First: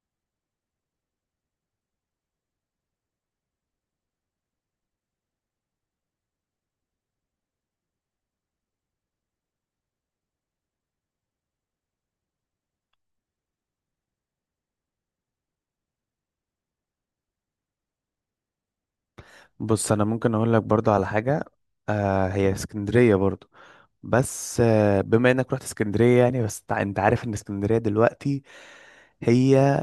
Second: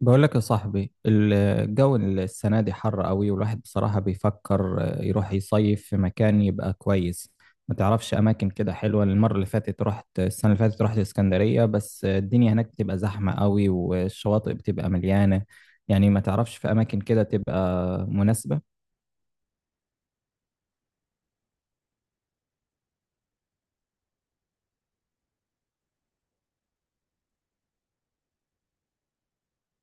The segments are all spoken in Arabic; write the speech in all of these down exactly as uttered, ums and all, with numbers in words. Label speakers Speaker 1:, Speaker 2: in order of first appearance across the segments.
Speaker 1: بقول لك يا صاحبي، الجو السنة دي حر قوي، والواحد بصراحة بيفكر يروح يصيف في مكان يبقى كويس. ما تعرفش أماكن كده حلوة؟ المرة اللي فاتت رحت السنة اللي فاتت رحت اسكندرية، بس الدنيا هناك بتبقى زحمة قوي والشواطئ بتبقى مليانة. يعني ما تعرفش في أماكن كده تبقى مناسبة؟
Speaker 2: بص انا ممكن اقول لك برضو على حاجه. آه، هي اسكندريه برضو، بس آه بما انك رحت اسكندريه، يعني بس تع- انت عارف ان اسكندريه دلوقتي هي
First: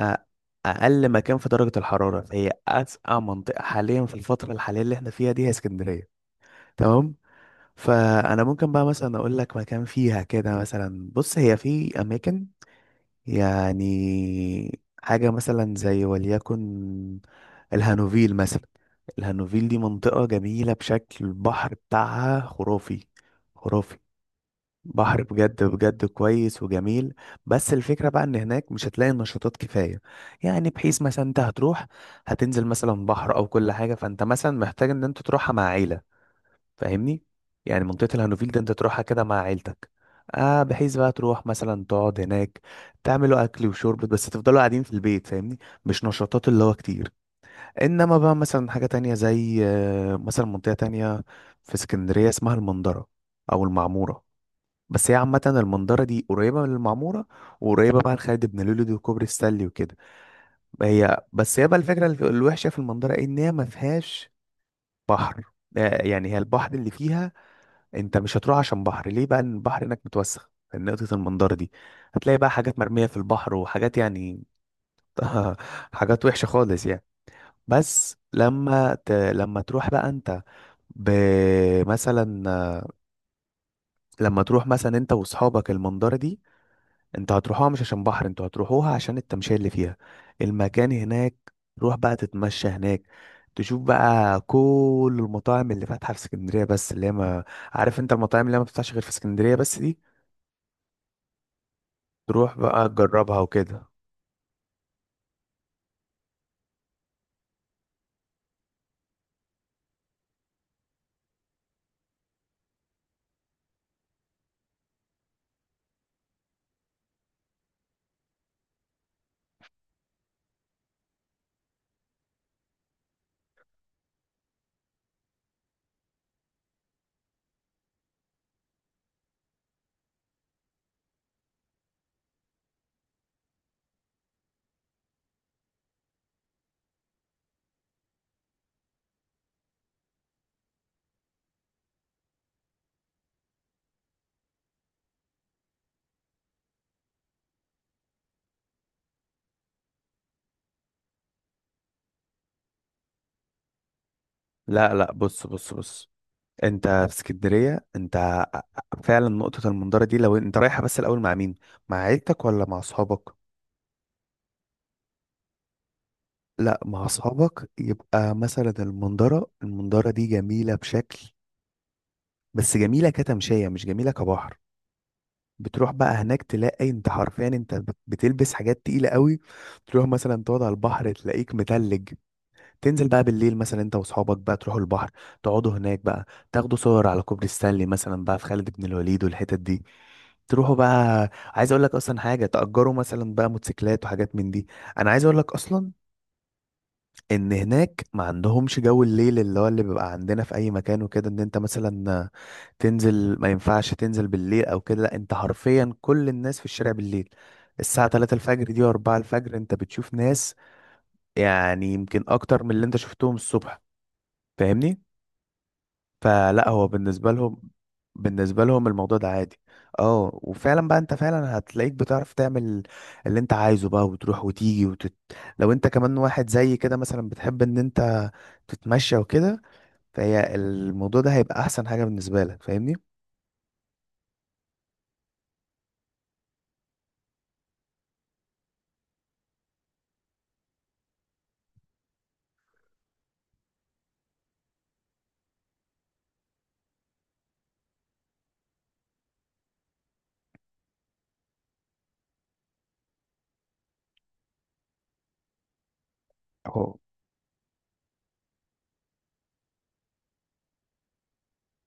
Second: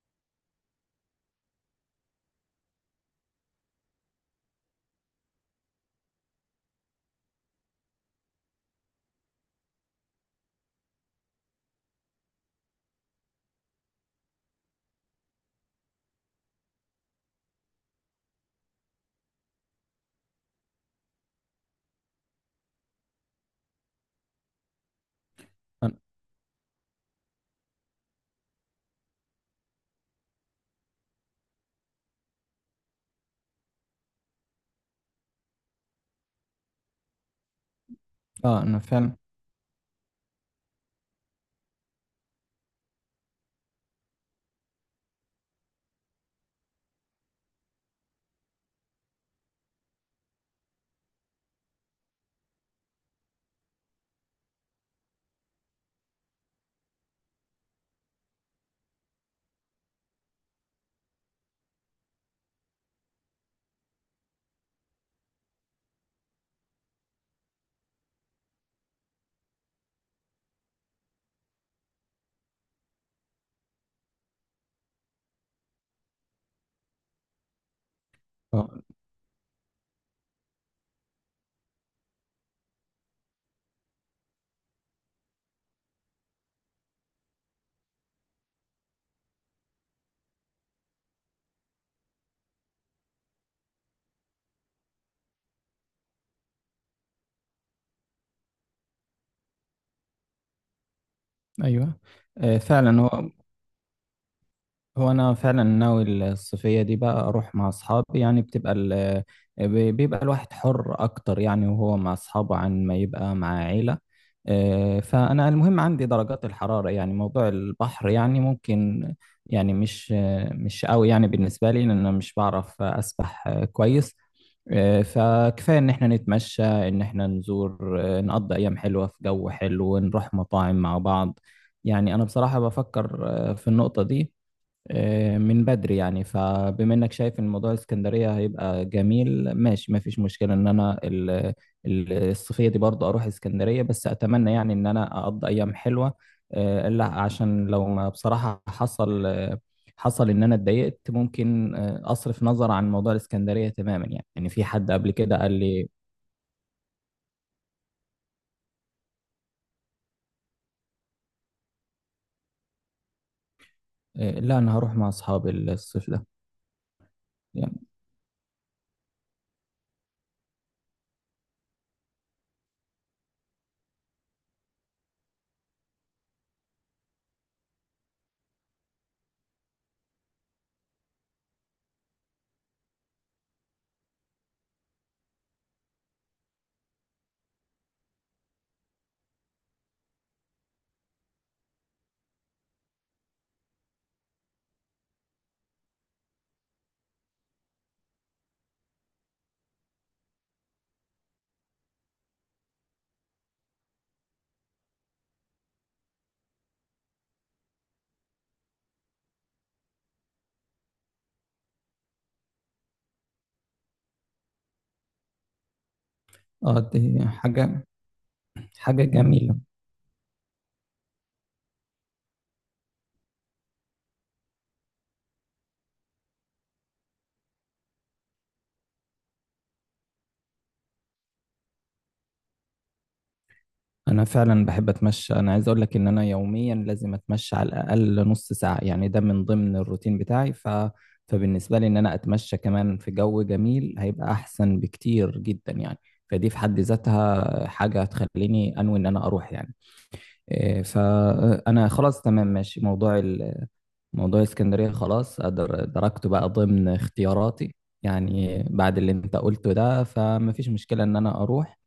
Speaker 2: آه اقل مكان في درجه الحراره، فهي اسقع منطقه حاليا في الفتره الحاليه اللي احنا فيها دي، هي اسكندريه. تمام. فانا ممكن بقى مثلا اقول لك مكان فيها كده. مثلا بص، هي في اماكن، يعني حاجة مثلا زي وليكن الهانوفيل مثلا. الهانوفيل دي منطقة جميلة بشكل، البحر بتاعها خرافي، خرافي. بحر بجد
Speaker 1: أنا-
Speaker 2: بجد كويس وجميل. بس الفكرة بقى ان هناك مش هتلاقي نشاطات كفاية. يعني بحيث مثلا انت هتروح، هتنزل مثلا بحر او كل حاجة، فانت مثلا محتاج ان انت تروحها مع عيلة، فاهمني؟ يعني منطقة الهانوفيل ده
Speaker 1: اه،
Speaker 2: انت
Speaker 1: أنا
Speaker 2: تروحها
Speaker 1: فعلا.
Speaker 2: كده مع عيلتك، آه بحيث بقى تروح مثلا تقعد هناك، تعملوا اكل وشرب بس، تفضلوا قاعدين في البيت، فاهمني؟ مش نشاطات اللي هو كتير. انما بقى مثلا حاجة تانية زي آه، مثلا منطقة تانية في اسكندرية اسمها المنظرة او المعمورة. بس هي عامة المنظرة دي قريبة من المعمورة، وقريبة بقى لخالد بن لوليد وكوبري السلي وكده. هي بس هي بقى الفكرة الف- الوحشة في المنظرة ان هي ما فيهاش بحر. آه، يعني هي البحر اللي فيها انت مش هتروح عشان بحر ليه بقى، لأن البحر هناك متوسخ من نقطة المنظرة دي. هتلاقي بقى حاجات مرمية في البحر وحاجات، يعني حاجات وحشة خالص يعني. بس
Speaker 1: اه،
Speaker 2: لما ت... لما تروح بقى انت، ب... مثلا لما تروح مثلا انت واصحابك المنظرة دي، انت هتروحوها مش عشان بحر، انتوا هتروحوها عشان التمشية اللي فيها، المكان هناك. روح بقى تتمشى هناك، تشوف بقى كل المطاعم اللي فاتحة في اسكندرية بس، اللي هي ما، عارف انت المطاعم اللي هي ما بتفتحش غير في اسكندرية بس دي،
Speaker 1: أيوه.
Speaker 2: تروح
Speaker 1: آه،
Speaker 2: بقى
Speaker 1: فعلا. هو
Speaker 2: تجربها وكده.
Speaker 1: هو انا فعلا ناوي الصيفيه دي، بقى اروح مع اصحابي يعني. بتبقى ال... بيبقى الواحد حر اكتر يعني وهو مع اصحابه عن ما يبقى مع عيله. آه، فانا المهم عندي درجات الحراره، يعني موضوع البحر يعني ممكن، يعني مش مش قوي يعني بالنسبه لي، لان انا مش بعرف اسبح كويس. آه، فكفايه ان احنا نتمشى، ان احنا نزور، آه، نقضي ايام حلوه في جو حلو ونروح مطاعم مع بعض. يعني انا بصراحه بفكر آه، في النقطه دي آه، من بدري يعني. فبما انك شايف ان موضوع الاسكندريه هيبقى جميل، ماشي، ما فيش مشكله ان انا ال- ال- الصيفيه دي برضه اروح اسكندريه، بس اتمنى يعني ان انا اقضي ايام حلوه. آه، الا عشان لو ما بصراحه حصل، آه، حصل ان انا اتضايقت، ممكن آه، اصرف نظر عن موضوع الاسكندريه تماما يعني. يعني في حد
Speaker 2: لا
Speaker 1: قبل
Speaker 2: لا،
Speaker 1: كده
Speaker 2: بص
Speaker 1: قال
Speaker 2: بص
Speaker 1: لي.
Speaker 2: بص. انت في اسكندرية، انت فعلا نقطة المنظرة دي لو انت رايحة، بس الأول مع مين، مع عيلتك ولا مع أصحابك؟
Speaker 1: آه، لا، انا هروح مع اصحابي الصيف ده
Speaker 2: لا مع أصحابك
Speaker 1: يعني.
Speaker 2: يبقى مثلا المنظرة المنظرة دي جميلة بشكل، بس جميلة كتمشية مش جميلة كبحر. بتروح بقى هناك تلاقي انت حرفيا انت بت- بتلبس حاجات تقيلة قوي. تروح مثلا تقعد على البحر تلاقيك متلج. تنزل بقى بالليل مثلا انت واصحابك بقى، تروحوا البحر، تقعدوا هناك بقى، تاخدوا صور على كوبري ستانلي مثلا بقى، في خالد بن الوليد والحتت دي. تروحوا بقى، عايز اقول لك اصلا حاجه، تأجروا مثلا بقى موتوسيكلات وحاجات من دي. انا عايز اقول لك اصلا ان هناك ما عندهمش جو الليل اللي هو اللي بيبقى عندنا في اي مكان وكده، ان انت مثلا تنزل ما ينفعش تنزل بالليل او كده. لا، انت حرفيا كل الناس في الشارع بالليل، الساعة ثلاثة الفجر دي و4 الفجر انت بتشوف ناس يعني يمكن اكتر من اللي انت شفتهم الصبح، فاهمني؟ فلا هو
Speaker 1: اه، دي
Speaker 2: بالنسبة لهم،
Speaker 1: حاجه،
Speaker 2: بالنسبة لهم
Speaker 1: حاجه
Speaker 2: الموضوع ده
Speaker 1: جميله.
Speaker 2: عادي. اه، وفعلا بقى انت فعلا هتلاقيك بتعرف تعمل اللي انت عايزه بقى، وتروح وتيجي وتت... لو انت كمان واحد زي كده مثلا بتحب ان انت تتمشى وكده، فهي الموضوع ده هيبقى احسن حاجة بالنسبة لك، فاهمني؟
Speaker 1: انا فعلا بحب اتمشى، انا عايز اقول لك ان انا يوميا لازم اتمشى على الاقل نص ساعة يعني، ده من ضمن الروتين بتاعي. ف... فبالنسبة لي ان انا اتمشى كمان في جو جميل، هيبقى احسن بكتير جدا يعني. فدي في حد ذاتها حاجة هتخليني انوي ان انا اروح يعني. إيه، فانا خلاص، تمام، ماشي، موضوع ال... موضوع اسكندرية خلاص، أدر... دركته بقى ضمن
Speaker 2: اهو.
Speaker 1: اختياراتي. يعني بعد اللي انت قلته ده، فمفيش مشكلة ان انا اروح.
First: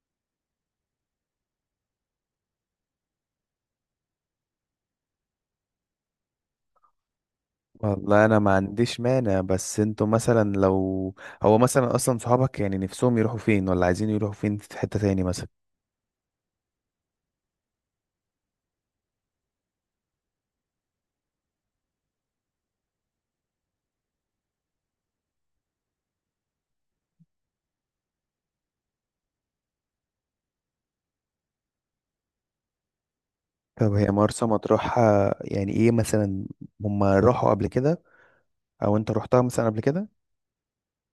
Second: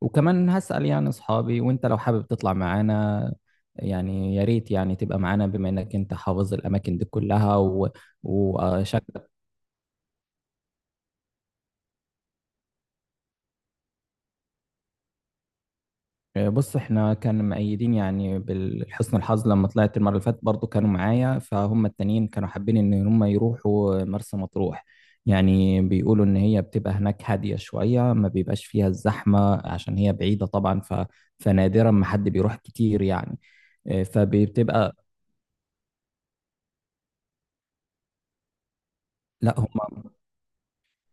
Speaker 1: وكمان هسأل يعني أصحابي، وأنت لو حابب تطلع معانا، يعني يا ريت يعني تبقى معانا، بما إنك أنت حافظ الأماكن دي كلها و...
Speaker 2: والله انا ما عنديش
Speaker 1: وشكلك.
Speaker 2: مانع، بس انتوا مثلا لو، هو مثلا اصلا صحابك يعني نفسهم يروحوا فين، ولا عايزين يروحوا فين في حتة تاني مثلا.
Speaker 1: بص، إحنا كانوا مؤيدين يعني بالحسن الحظ، لما طلعت المرة اللي فاتت برضو كانوا معايا. فهم التانيين كانوا حابين إن هم يروحوا مرسى مطروح، يعني بيقولوا إن هي بتبقى هناك هادية شوية، ما بيبقاش فيها الزحمة عشان هي بعيدة طبعا. ف... فنادرا ما حد بيروح كتير يعني.
Speaker 2: طب
Speaker 1: آه،
Speaker 2: هي مرسى
Speaker 1: فبتبقى.
Speaker 2: مطروح آه، يعني ايه مثلا؟ هم راحوا قبل كده، او انت رحتها
Speaker 1: لا،
Speaker 2: مثلا
Speaker 1: هم.
Speaker 2: قبل كده؟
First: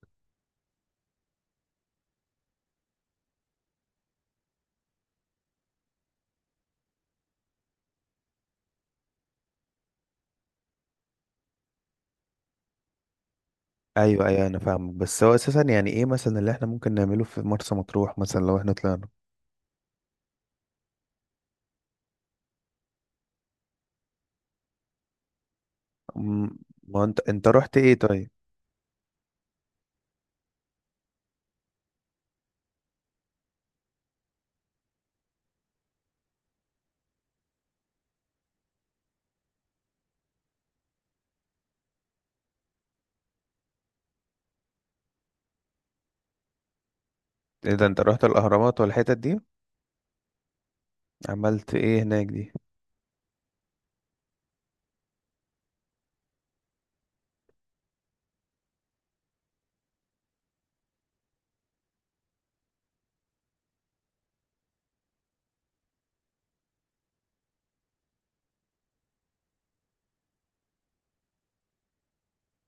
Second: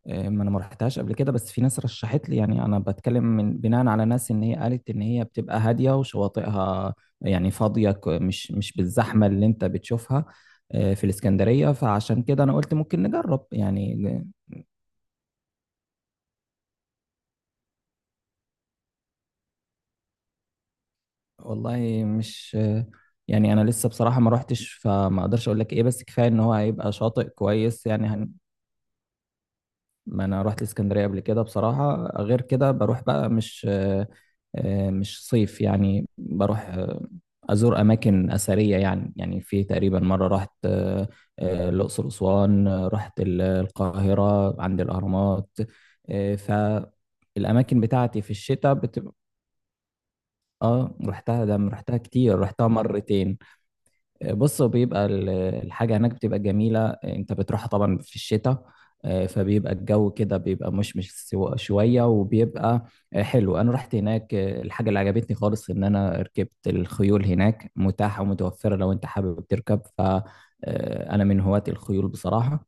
Speaker 1: آه، ما انا ما رحتهاش قبل كده، بس في ناس رشحت لي يعني، انا بتكلم من بناء على ناس ان هي قالت ان هي بتبقى هاديه وشواطئها يعني فاضيه، ك- مش مش بالزحمه اللي انت بتشوفها آه، في الاسكندريه. فعشان كده انا قلت ممكن نجرب يعني.
Speaker 2: ايوه ايوه، انا فاهمك، بس هو اساسا يعني ايه مثلا اللي احنا ممكن نعمله في مرسى مطروح مثلا لو احنا طلعنا؟
Speaker 1: والله مش، يعني انا لسه بصراحه ما رحتش، فما اقدرش اقول لك ايه، بس كفايه ان هو
Speaker 2: أم،
Speaker 1: هيبقى
Speaker 2: ما انت
Speaker 1: شاطئ
Speaker 2: انت رحت
Speaker 1: كويس
Speaker 2: ايه
Speaker 1: يعني.
Speaker 2: طيب؟
Speaker 1: ما انا رحت الاسكندريه قبل كده بصراحه. غير كده بروح بقى، مش آه، آه، مش صيف يعني، بروح آه، ازور اماكن اثريه يعني. يعني في تقريبا مره رحت آه، آه، الاقصر واسوان. آه، رحت ال- القاهره عند الاهرامات. آه،
Speaker 2: ايه
Speaker 1: فالاماكن
Speaker 2: ده، انت
Speaker 1: بتاعتي
Speaker 2: رحت
Speaker 1: في الشتاء
Speaker 2: الاهرامات
Speaker 1: بتبقى.
Speaker 2: والحتت دي؟
Speaker 1: اه رحتها، ده
Speaker 2: عملت
Speaker 1: رحتها
Speaker 2: ايه هناك
Speaker 1: كتير،
Speaker 2: دي؟
Speaker 1: رحتها مرتين. بص هو بيبقى ال- الحاجة هناك بتبقى جميلة، انت بتروحها طبعا في الشتاء. آه، فبيبقى الجو كده بيبقى مشمش سو- شوية، وبيبقى آه، حلو. انا رحت هناك، آه، الحاجة اللي عجبتني خالص ان انا ركبت الخيول، هناك متاحة ومتوفرة لو انت حابب تركب، فانا من هواة الخيول بصراحة.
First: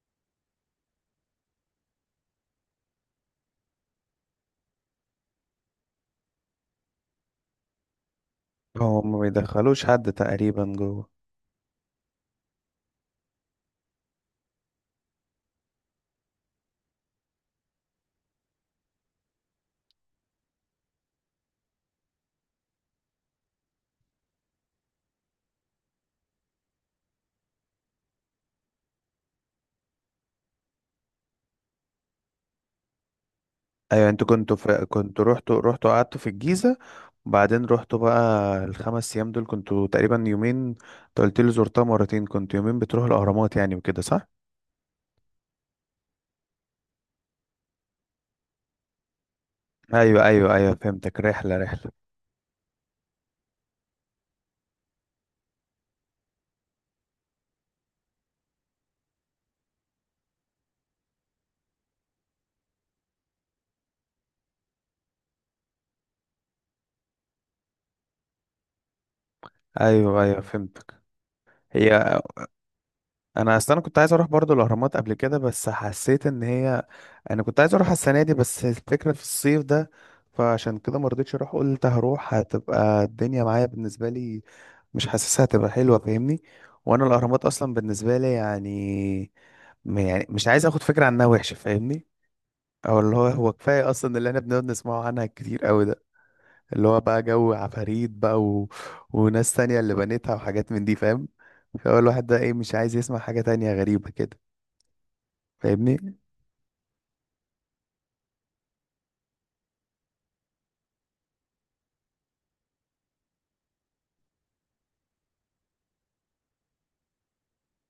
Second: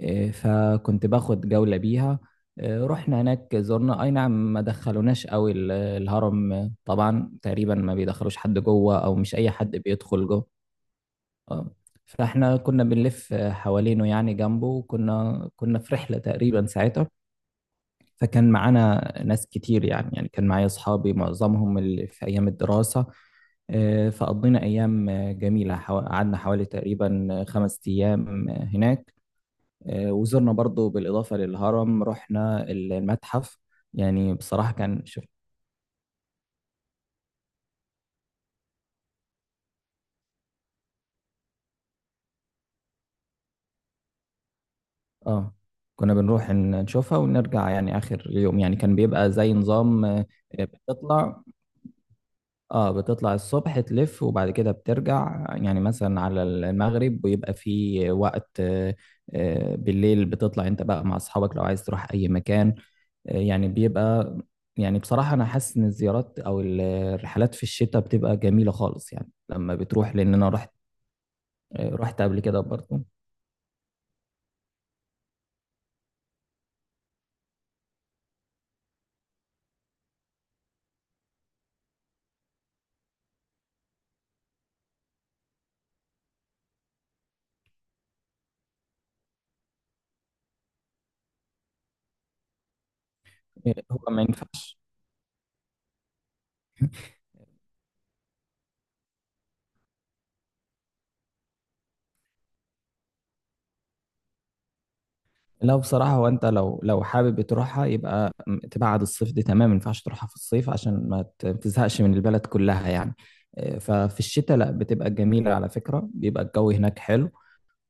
Speaker 1: آه، فكنت باخد جولة بيها. آه، رحنا هناك، زرنا، اي نعم، ما دخلوناش قوي ال- الهرم. آه، طبعا تقريبا ما بيدخلوش حد جوه،
Speaker 2: هو
Speaker 1: او
Speaker 2: ما
Speaker 1: مش اي حد
Speaker 2: بيدخلوش حد
Speaker 1: بيدخل جوه.
Speaker 2: تقريبا جوه.
Speaker 1: اه، فاحنا كنا بنلف حوالينه يعني جنبه، وكنا كنا في رحلة تقريبا ساعتها. فكان معانا ناس كتير يعني، يعني كان معايا اصحابي معظمهم اللي في ايام الدراسة. آه، فقضينا ايام آه، جميلة، حوا- قعدنا حوالي تقريبا آه، خمس ايام آه، هناك. آه، وزرنا برضو بالاضافة للهرم رحنا المتحف.
Speaker 2: ايوه، انتوا
Speaker 1: يعني
Speaker 2: كنتوا
Speaker 1: بصراحة
Speaker 2: في
Speaker 1: كان شوف،
Speaker 2: كنتوا رحتوا رحتوا قعدتوا في الجيزه، وبعدين رحتوا بقى؟ الخمس ايام دول كنتوا تقريبا يومين، انت قلت لي زرتها مرتين، كنت يومين بتروح الاهرامات يعني وكده، صح؟
Speaker 1: اه كنا بنروح ن- نشوفها ونرجع، يعني اخر اليوم يعني كان بيبقى زي نظام
Speaker 2: ايوه
Speaker 1: آه،
Speaker 2: ايوه ايوه، فهمتك،
Speaker 1: بتطلع.
Speaker 2: رحله رحله.
Speaker 1: اه بتطلع الصبح، تلف، وبعد كده بترجع يعني مثلا على المغرب، ويبقى في وقت آه، آه، بالليل بتطلع انت بقى مع اصحابك لو عايز تروح اي مكان. آه، يعني بيبقى. يعني بصراحة انا حاسس ان الزيارات او ال- الرحلات في الشتاء بتبقى جميلة خالص يعني، لما بتروح،
Speaker 2: ايوه
Speaker 1: لان
Speaker 2: ايوه،
Speaker 1: انا رحت،
Speaker 2: فهمت.
Speaker 1: آه،
Speaker 2: هي
Speaker 1: رحت قبل كده برضه.
Speaker 2: انا اصل انا كنت عايز اروح برضو الاهرامات قبل كده، بس حسيت ان هي، انا كنت عايز اروح السنه دي، بس الفكره في الصيف ده، فعشان كده ما رضيتش اروح، قلت هروح هتبقى الدنيا معايا بالنسبه لي مش حاسسها هتبقى حلوه، فاهمني؟ وانا الاهرامات اصلا بالنسبه لي يعني، م- يعني مش عايز اخد فكره عنها وحشه، فاهمني؟ او اللي هو هو
Speaker 1: آه،
Speaker 2: كفايه
Speaker 1: هو
Speaker 2: اصلا
Speaker 1: ما
Speaker 2: اللي احنا بنقعد
Speaker 1: ينفعش.
Speaker 2: نسمعه عنها كتير قوي ده، اللي هو بقى جو عفاريت بقى و... وناس تانية اللي بنتها وحاجات من دي، فاهم؟ فهو الواحد ده ايه، مش عايز يسمع حاجة تانية غريبة كده،
Speaker 1: لا بصراحة،
Speaker 2: فاهمني؟
Speaker 1: هو أنت لو لو حابب تروحها، يبقى م- تبعد الصيف دي، تمام، ما ينفعش تروحها في الصيف عشان ما ت- تزهقش من البلد كلها يعني. آه، ففي الشتاء لا، بتبقى جميلة على فكرة، بيبقى الجو هناك حلو.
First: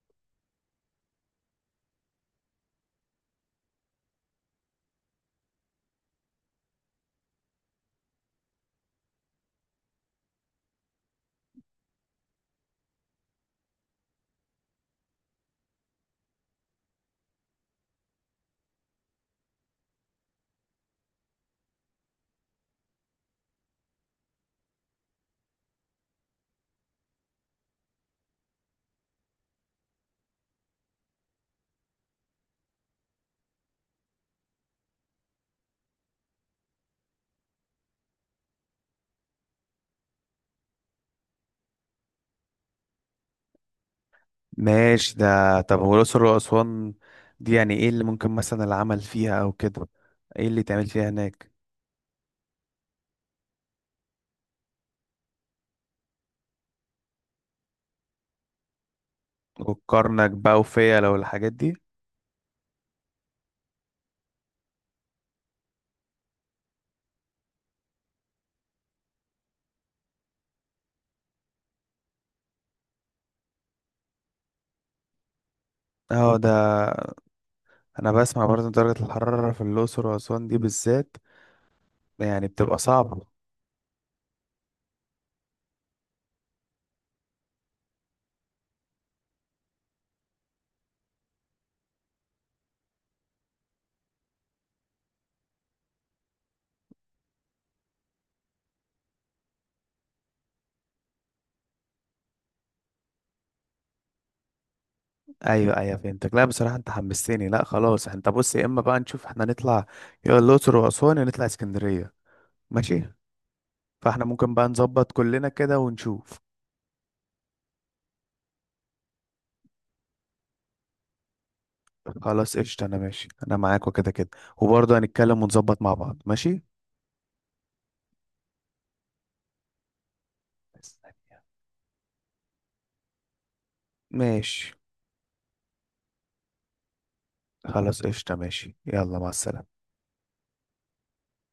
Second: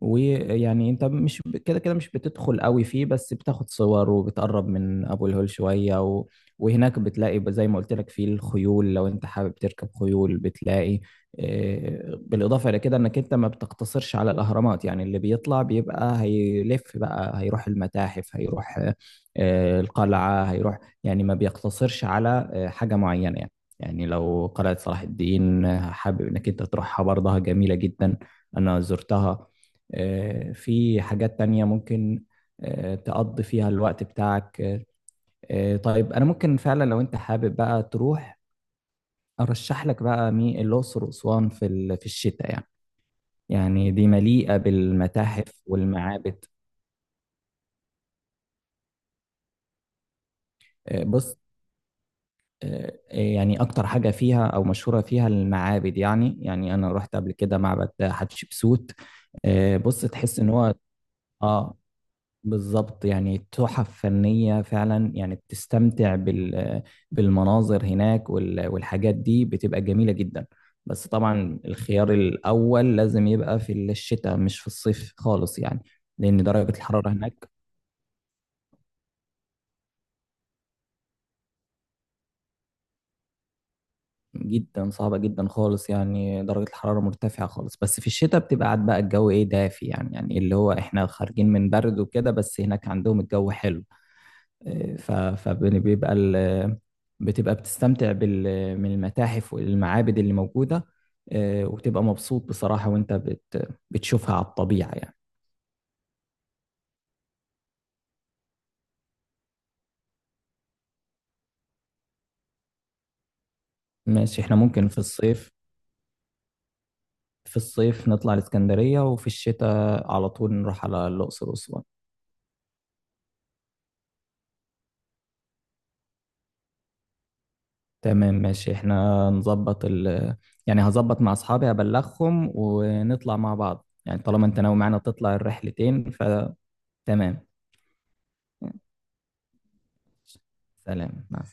Speaker 1: ويعني انت مش ب- كده كده مش بتدخل قوي فيه، بس بتاخد صور وبتقرب من ابو الهول شوية و... وهناك بتلاقي ب- زي ما قلت لك فيه الخيول، لو انت حابب تركب خيول بتلاقي. آه، بالاضافة الى كده، انك انت ما بتقتصرش على الاهرامات يعني، اللي بيطلع بيبقى هيلف بقى، هيروح المتاحف، هيروح آه، القلعة، هيروح، يعني ما بيقتصرش على آه، حاجة معينة يعني. يعني لو قلعة صلاح الدين آه، حابب انك انت تروحها، برضها جميلة جدا، انا زرتها. آه، في حاجات تانية ممكن آه، تقضي فيها الوقت بتاعك. آه، آه، طيب، أنا ممكن فعلا لو أنت حابب بقى تروح، أرشح لك بقى مي الأقصر وأسوان في ال- في الشتاء يعني، يعني دي مليئة
Speaker 2: ماشي ده.
Speaker 1: بالمتاحف
Speaker 2: طب هو الأقصر
Speaker 1: والمعابد.
Speaker 2: وأسوان دي يعني ايه اللي ممكن مثلا العمل فيها او كده؟ ايه اللي تعمل
Speaker 1: آه،
Speaker 2: فيها
Speaker 1: بص،
Speaker 2: هناك؟
Speaker 1: آه، آه، يعني أكتر حاجة فيها أو مشهورة فيها المعابد، يعني يعني أنا رحت قبل كده معبد حتشبسوت. آه، بص،
Speaker 2: والكرنك
Speaker 1: تحس إن
Speaker 2: بقى
Speaker 1: هو،
Speaker 2: وفيا لو الحاجات دي؟
Speaker 1: اه بالظبط، يعني تحف فنية فعلا، يعني بتستمتع بال، بالمناظر هناك وال- والحاجات دي بتبقى جميلة جدا. بس طبعا الخيار الأول لازم يبقى في الشتاء، مش في الصيف خالص يعني،
Speaker 2: اه
Speaker 1: لأن درجة
Speaker 2: ده.
Speaker 1: الحرارة هناك
Speaker 2: انا بسمع برضه درجة الحرارة في الأقصر وأسوان دي بالذات، يعني بتبقى صعبة.
Speaker 1: جدا صعبة جدا خالص يعني. درجة الحرارة مرتفعة خالص، بس في الشتاء بتبقى قاعد بقى، الجو إيه دافي يعني، يعني اللي هو إحنا خارجين من برد وكده، بس هناك عندهم الجو حلو. ف- فبيبقى ال- بتبقى بتستمتع بال، من المتاحف والمعابد اللي موجودة. آه، وبتبقى مبسوط بصراحة وانت بت بتشوفها على الطبيعة يعني.
Speaker 2: ايوه ايوه، فهمتك. لا بصراحه انت حمستني. لا خلاص، انت بص، يا اما بقى نشوف احنا نطلع يا الاقصر واسوان، يا نطلع اسكندريه. ماشي، فاحنا
Speaker 1: ماشي،
Speaker 2: ممكن
Speaker 1: احنا
Speaker 2: بقى
Speaker 1: ممكن في
Speaker 2: نظبط كلنا
Speaker 1: الصيف،
Speaker 2: كده ونشوف.
Speaker 1: في الصيف نطلع الإسكندرية، وفي الشتاء على طول نروح على الأقصر وأسوان.
Speaker 2: خلاص قشطه، انا ماشي، انا معاك وكده كده، وبرضه هنتكلم ونظبط مع بعض، ماشي؟
Speaker 1: تمام، ماشي، احنا نظبط ال، يعني هظبط مع أصحابي أبلغهم ونطلع مع بعض يعني، طالما انت
Speaker 2: ماشي،
Speaker 1: ناوي معانا تطلع الرحلتين فتمام.
Speaker 2: خلاص قشطه، ماشي، يلا مع السلامه.
Speaker 1: سلام مع